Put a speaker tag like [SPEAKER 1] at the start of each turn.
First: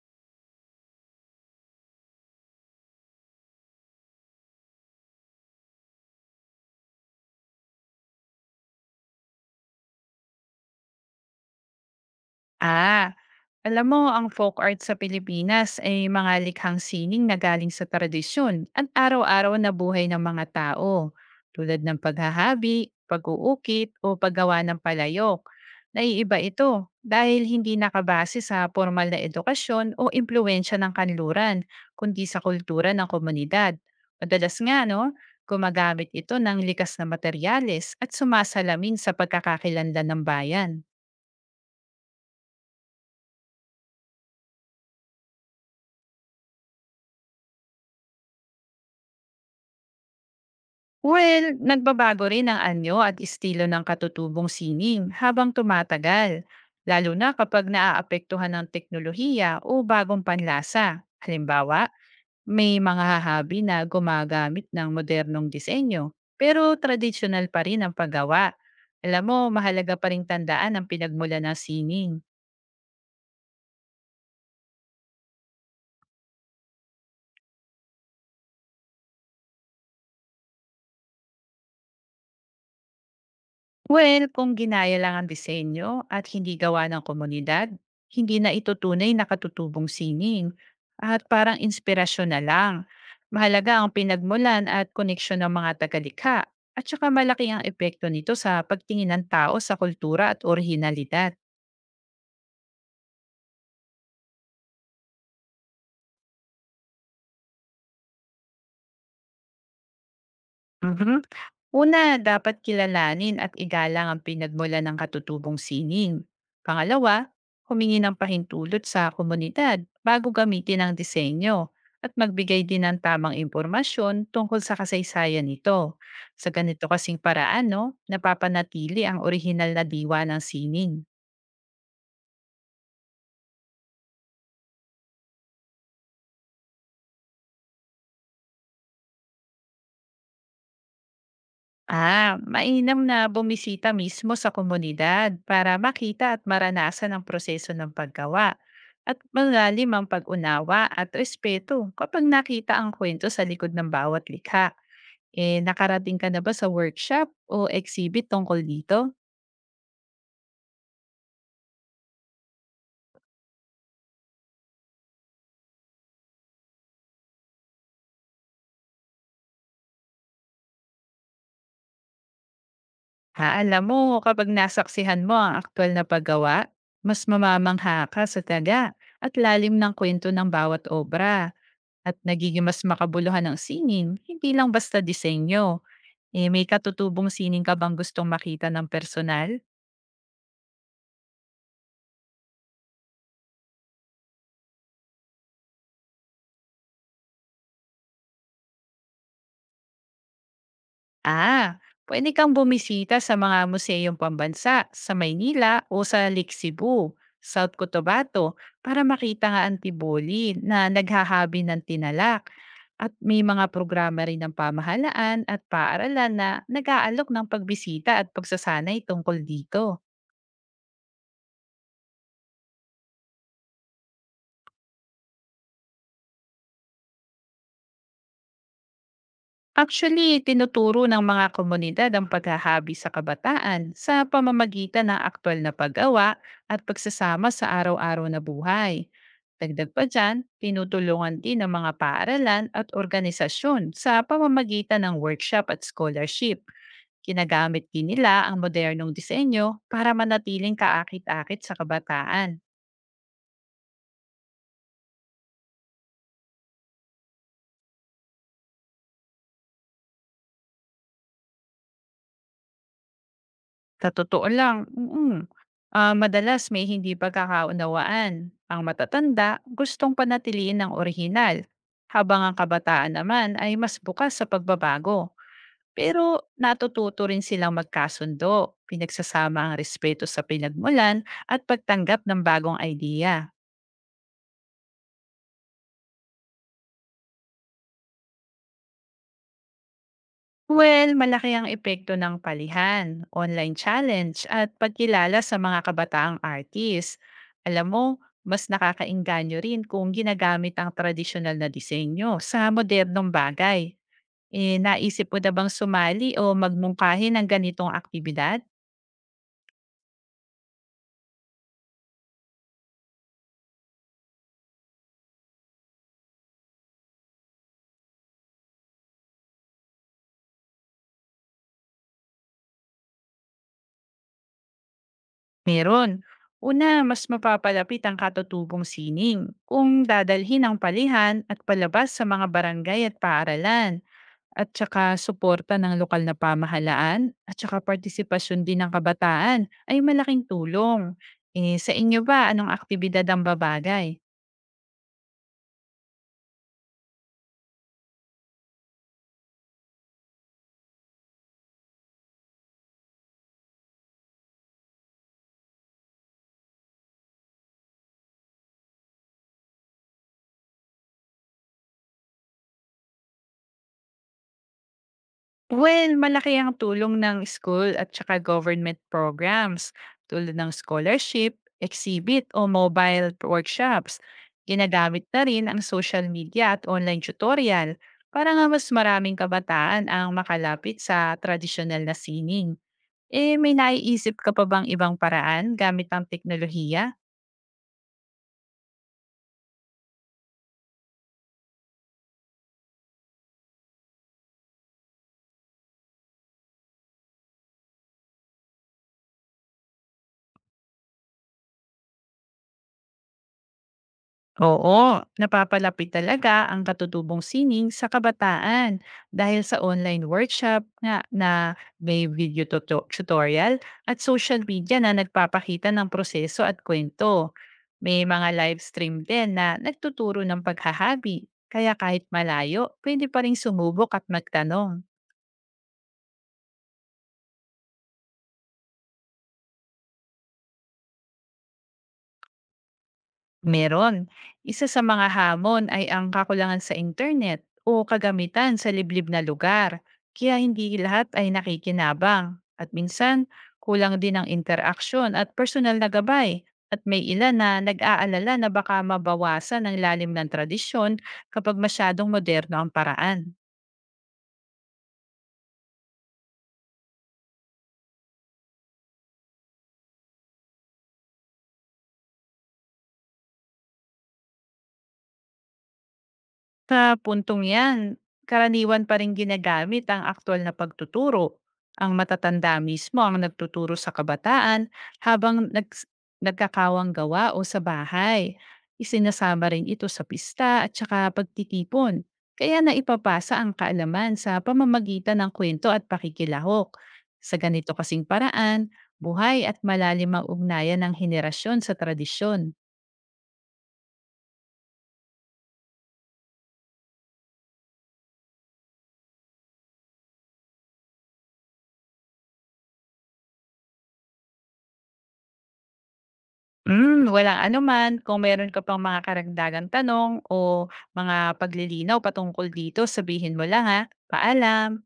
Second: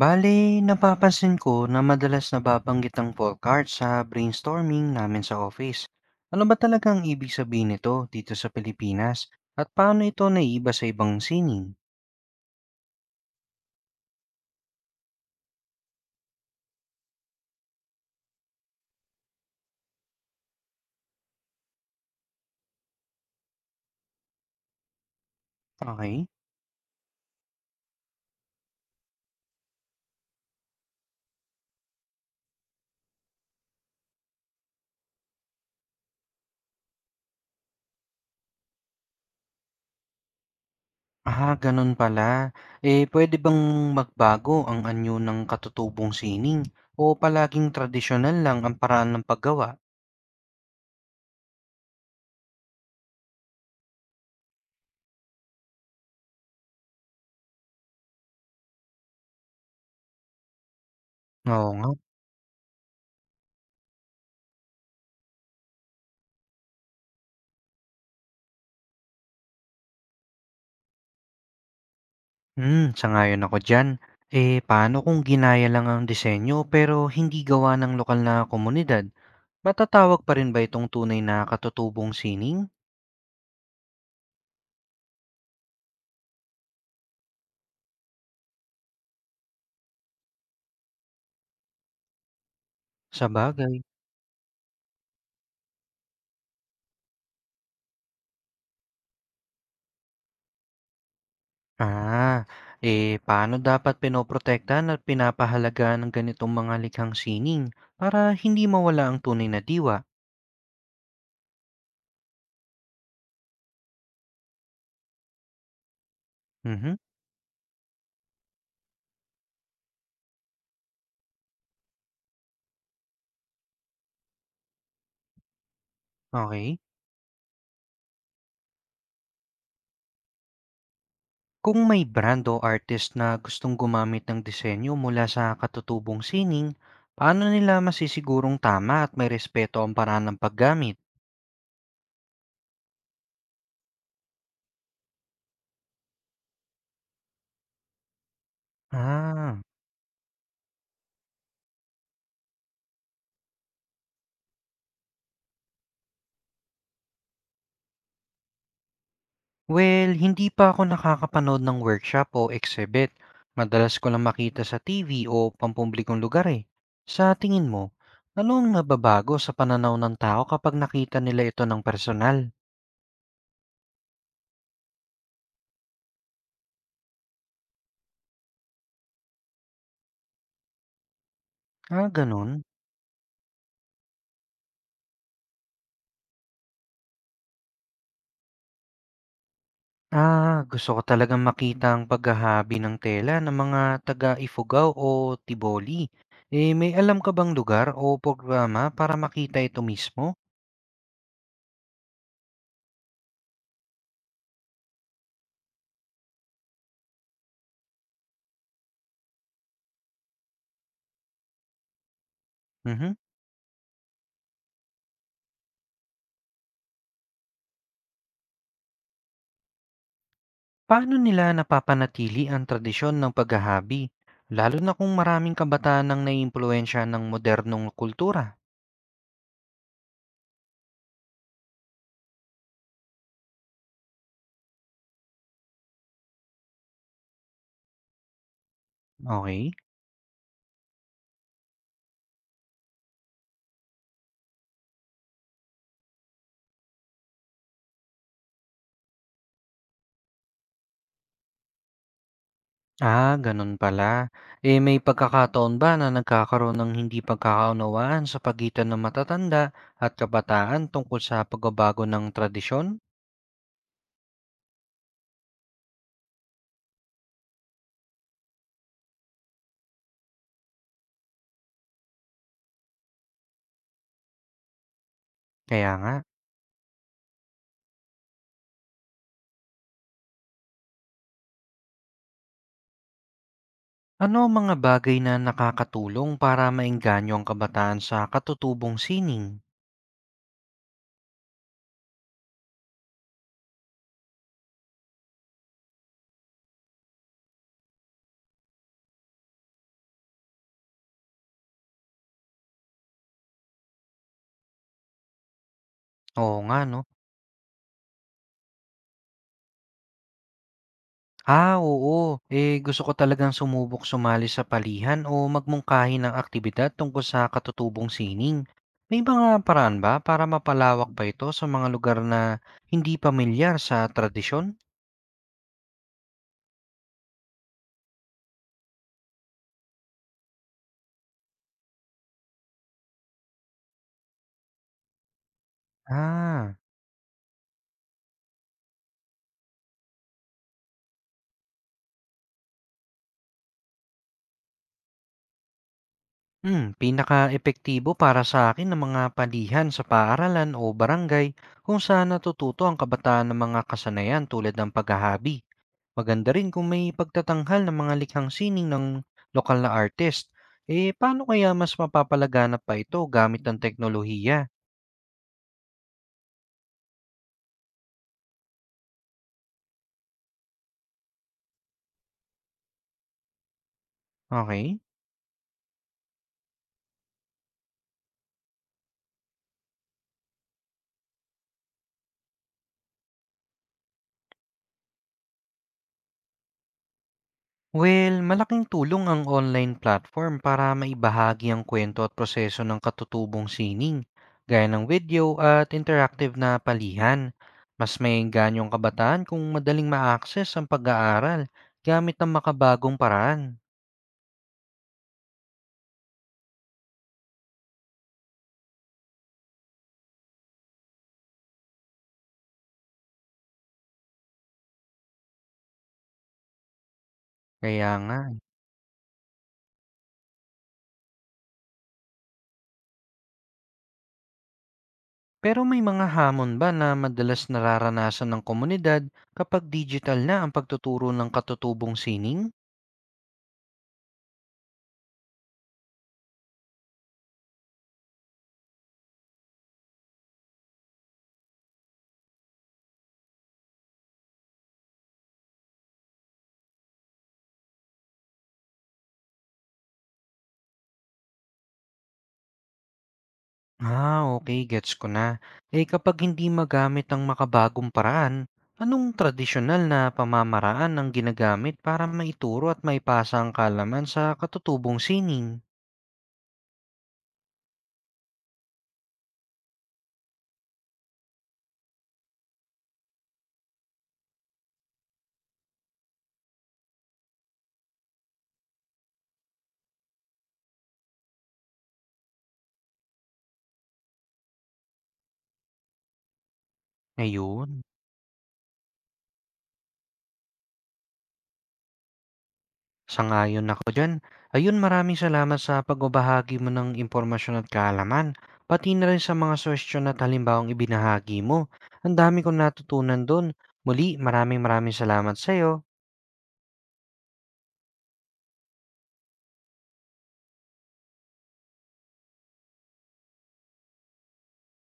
[SPEAKER 1] Bale, napapansin ko na madalas nababanggit ang folk art sa brainstorming namin sa office. Ano ba talaga ang ibig sabihin nito dito sa Pilipinas? At paano ito naiiba sa ibang sining?
[SPEAKER 2] Ah, alam mo, ang folk art sa Pilipinas ay mga likhang sining na galing sa tradisyon at araw-araw na buhay ng mga tao, tulad ng paghahabi, pag-uukit, o paggawa ng palayok.
[SPEAKER 1] Okay.
[SPEAKER 2] Naiiba ito dahil hindi nakabase sa formal na edukasyon o impluensya ng kanluran, kundi sa kultura ng komunidad. Madalas nga, no, gumagamit ito ng likas na materyales at sumasalamin sa pagkakakilanlan ng bayan.
[SPEAKER 1] Ah, ganun pala. Eh, pwede bang magbago ang anyo ng katutubong sining? O palaging tradisyonal lang ang paraan ng paggawa?
[SPEAKER 2] Well, nagbabago rin ang anyo at estilo ng katutubong sining habang tumatagal, lalo na kapag naaapektuhan ng teknolohiya o bagong panlasa.
[SPEAKER 1] Oo
[SPEAKER 2] Halimbawa,
[SPEAKER 1] nga.
[SPEAKER 2] may mga hahabi na gumagamit ng modernong disenyo, pero tradisyonal pa rin ang paggawa. Alam mo, mahalaga pa rin tandaan ang pinagmula ng sining.
[SPEAKER 1] Sangayon ako dyan. Eh, paano kung ginaya lang ang disenyo pero hindi gawa ng lokal na komunidad? Matatawag pa rin ba itong tunay na katutubong sining?
[SPEAKER 2] Well, kung ginaya lang ang disenyo at hindi gawa ng komunidad, hindi na ito tunay na katutubong sining at parang inspirasyon na lang.
[SPEAKER 1] Sabagay.
[SPEAKER 2] Mahalaga ang pinagmulan at koneksyon ng mga tagalikha at saka malaki ang epekto nito sa pagtingin ng tao sa kultura at orihinalidad.
[SPEAKER 1] Ah, eh, paano dapat pinoprotektahan at pinapahalagaan ng ganitong mga likhang sining para hindi mawala ang tunay na diwa?
[SPEAKER 2] Mhm. Una, dapat kilalanin at igalang ang pinagmulan ng katutubong sining.
[SPEAKER 1] Mhm,
[SPEAKER 2] Pangalawa, humingi ng pahintulot sa komunidad bago gamitin ang disenyo at magbigay din ng tamang impormasyon tungkol sa kasaysayan nito. Sa
[SPEAKER 1] okay.
[SPEAKER 2] ganito kasing paraan, no, napapanatili ang orihinal na diwa ng sining.
[SPEAKER 1] Kung may brand o artist na gustong gumamit ng disenyo mula sa katutubong sining, paano nila masisigurong tama at may respeto ang paraan ng paggamit?
[SPEAKER 2] Mainam na bumisita mismo sa komunidad para makita at maranasan ang proseso ng paggawa at
[SPEAKER 1] Ah.
[SPEAKER 2] malalim ang pag-unawa at respeto kapag nakita ang kwento sa likod ng bawat likha. Eh, nakarating ka na ba sa workshop o exhibit tungkol dito?
[SPEAKER 1] Well, hindi pa ako nakakapanood ng workshop o exhibit. Madalas ko lang makita sa TV o pampublikong lugar eh. Sa tingin mo, ano ang nababago sa pananaw ng tao kapag nakita nila ito ng personal?
[SPEAKER 2] Ha, alam mo, kapag nasaksihan mo ang aktual na paggawa, mas mamamangha ka sa taga at lalim ng kwento ng bawat obra
[SPEAKER 1] Ah,
[SPEAKER 2] at
[SPEAKER 1] ganun.
[SPEAKER 2] nagiging mas makabuluhan ang singing, hindi lang basta disenyo. Eh, may katutubong sining ka bang gustong makita ng personal?
[SPEAKER 1] Ah, gusto ko talagang makita ang paghahabi ng tela ng mga taga Ifugao o Tiboli. Eh, may alam ka bang lugar o programa para makita ito mismo?
[SPEAKER 2] Ah, pwede kang bumisita sa mga museyong pambansa sa Maynila o sa Lake Cebu, South Cotabato para makita nga ang tiboli na naghahabi ng tinalak. At
[SPEAKER 1] Mhm.
[SPEAKER 2] may mga programa rin ng pamahalaan at paaralan na nag-aalok ng pagbisita at pagsasanay tungkol dito.
[SPEAKER 1] Paano nila napapanatili ang tradisyon ng paghahabi, lalo na kung maraming kabataan ang naiimpluwensya ng modernong kultura?
[SPEAKER 2] Actually, tinuturo ng mga komunidad ang paghahabi sa kabataan sa pamamagitan ng aktual na paggawa at pagsasama sa araw-araw na buhay.
[SPEAKER 1] Okay?
[SPEAKER 2] Dagdag pa dyan, tinutulungan din ng mga paaralan at organisasyon sa pamamagitan ng workshop at scholarship. Kinagamit din nila ang modernong disenyo para manatiling kaakit-akit sa kabataan.
[SPEAKER 1] Ah, gano'n pala. Eh, may pagkakataon ba na nagkakaroon ng hindi pagkakaunawaan sa pagitan ng matatanda at kabataan tungkol sa pagbabago ng tradisyon?
[SPEAKER 2] Sa totoo lang, mm. Madalas may hindi pagkakaunawaan. Ang matatanda gustong panatiliin ng orihinal, habang ang kabataan naman ay mas bukas sa pagbabago.
[SPEAKER 1] Kaya nga.
[SPEAKER 2] Pero natututo rin silang magkasundo, pinagsasama ang respeto sa pinagmulan at pagtanggap ng bagong idea.
[SPEAKER 1] Ano ang mga bagay na nakakatulong para maengganyo ang kabataan sa katutubong sining?
[SPEAKER 2] Well, malaki ang epekto ng palihan, online challenge at pagkilala sa mga kabataang artist. Alam mo, mas nakakainganyo rin kung ginagamit ang tradisyonal na disenyo sa modernong bagay. Eh, naisip mo na bang sumali o
[SPEAKER 1] Oo nga 'no.
[SPEAKER 2] magmungkahi ng ganitong aktibidad?
[SPEAKER 1] Ah, oo. Eh, gusto ko talagang sumubok sumali sa palihan o magmungkahi ng aktibidad tungkol sa katutubong sining. May mga paraan ba para mapalawak pa ito sa mga lugar na hindi pamilyar sa tradisyon?
[SPEAKER 2] Meron. Una, mas mapapalapit ang katutubong sining kung dadalhin ang palihan at palabas sa mga barangay at paaralan, at saka suporta ng lokal na
[SPEAKER 1] Ah,
[SPEAKER 2] pamahalaan at saka partisipasyon din ng kabataan ay malaking tulong. Eh, sa inyo ba, anong aktibidad ang babagay?
[SPEAKER 1] pinaka-epektibo para sa akin ng mga palihan sa paaralan o barangay kung saan natututo ang kabataan ng mga kasanayan tulad ng paghahabi. Maganda rin kung may pagtatanghal ng mga likhang sining ng lokal na artist. Eh, paano kaya mas mapapalaganap pa ito gamit ang teknolohiya?
[SPEAKER 2] Well, malaki ang tulong ng school at saka government programs tulad ng scholarship, exhibit o mobile workshops.
[SPEAKER 1] Okay.
[SPEAKER 2] Ginagamit na rin ang social media at online tutorial para nga mas maraming kabataan ang makalapit sa tradisyonal na sining. Eh, may naiisip ka pa bang ibang paraan gamit ang teknolohiya?
[SPEAKER 1] Well, malaking tulong ang online platform para maibahagi ang kwento at proseso ng katutubong sining, gaya ng video at interactive na palihan. Mas may ang kabataan kung madaling ma-access ang pag-aaral gamit ang makabagong paraan.
[SPEAKER 2] Oo, napapalapit talaga ang katutubong sining sa kabataan dahil sa online workshop na may video tutorial at social media na nagpapakita ng proseso at kwento.
[SPEAKER 1] Kaya
[SPEAKER 2] May
[SPEAKER 1] nga,
[SPEAKER 2] mga live stream din na nagtuturo ng paghahabi, kaya kahit malayo, pwede pa rin sumubok at magtanong.
[SPEAKER 1] pero may mga hamon ba na madalas nararanasan ng komunidad kapag digital na ang pagtuturo ng katutubong sining?
[SPEAKER 2] Meron. Isa sa mga hamon ay ang kakulangan sa internet o kagamitan sa liblib na lugar, kaya hindi lahat ay nakikinabang. At minsan, kulang din ang interaksyon at personal na gabay. At may ilan na nag-aalala na baka mabawasan ang lalim ng tradisyon kapag masyadong moderno ang paraan.
[SPEAKER 1] Ah, okay, gets ko na. Eh kapag hindi magamit ang makabagong paraan, anong tradisyonal na pamamaraan ang ginagamit para maituro at maipasa ang kalaman sa katutubong sining?
[SPEAKER 2] Sa puntong 'yan, karaniwan pa rin ginagamit ang aktwal na pagtuturo. Ang matatanda mismo ang nagtuturo sa kabataan habang nagkakawang gawa o sa bahay. Isinasama rin ito sa pista at saka pagtitipon. Kaya naipapasa ang kaalaman sa pamamagitan ng kwento at pakikilahok. Sa
[SPEAKER 1] Ngayon?
[SPEAKER 2] ganito kasing paraan, buhay at malalim ang ugnayan ng henerasyon sa tradisyon.
[SPEAKER 1] Sang-ayon ako diyan. Ayun, maraming salamat sa pagbabahagi mo ng impormasyon at kaalaman, pati na rin sa mga suwestiyon at halimbawang ibinahagi mo. Ang dami kong natutunan doon. Muli, maraming maraming salamat sa'yo.
[SPEAKER 2] Hmm, walang anuman. Kung meron ka pang mga karagdagang tanong o mga paglilinaw patungkol dito, sabihin mo lang ha. Paalam!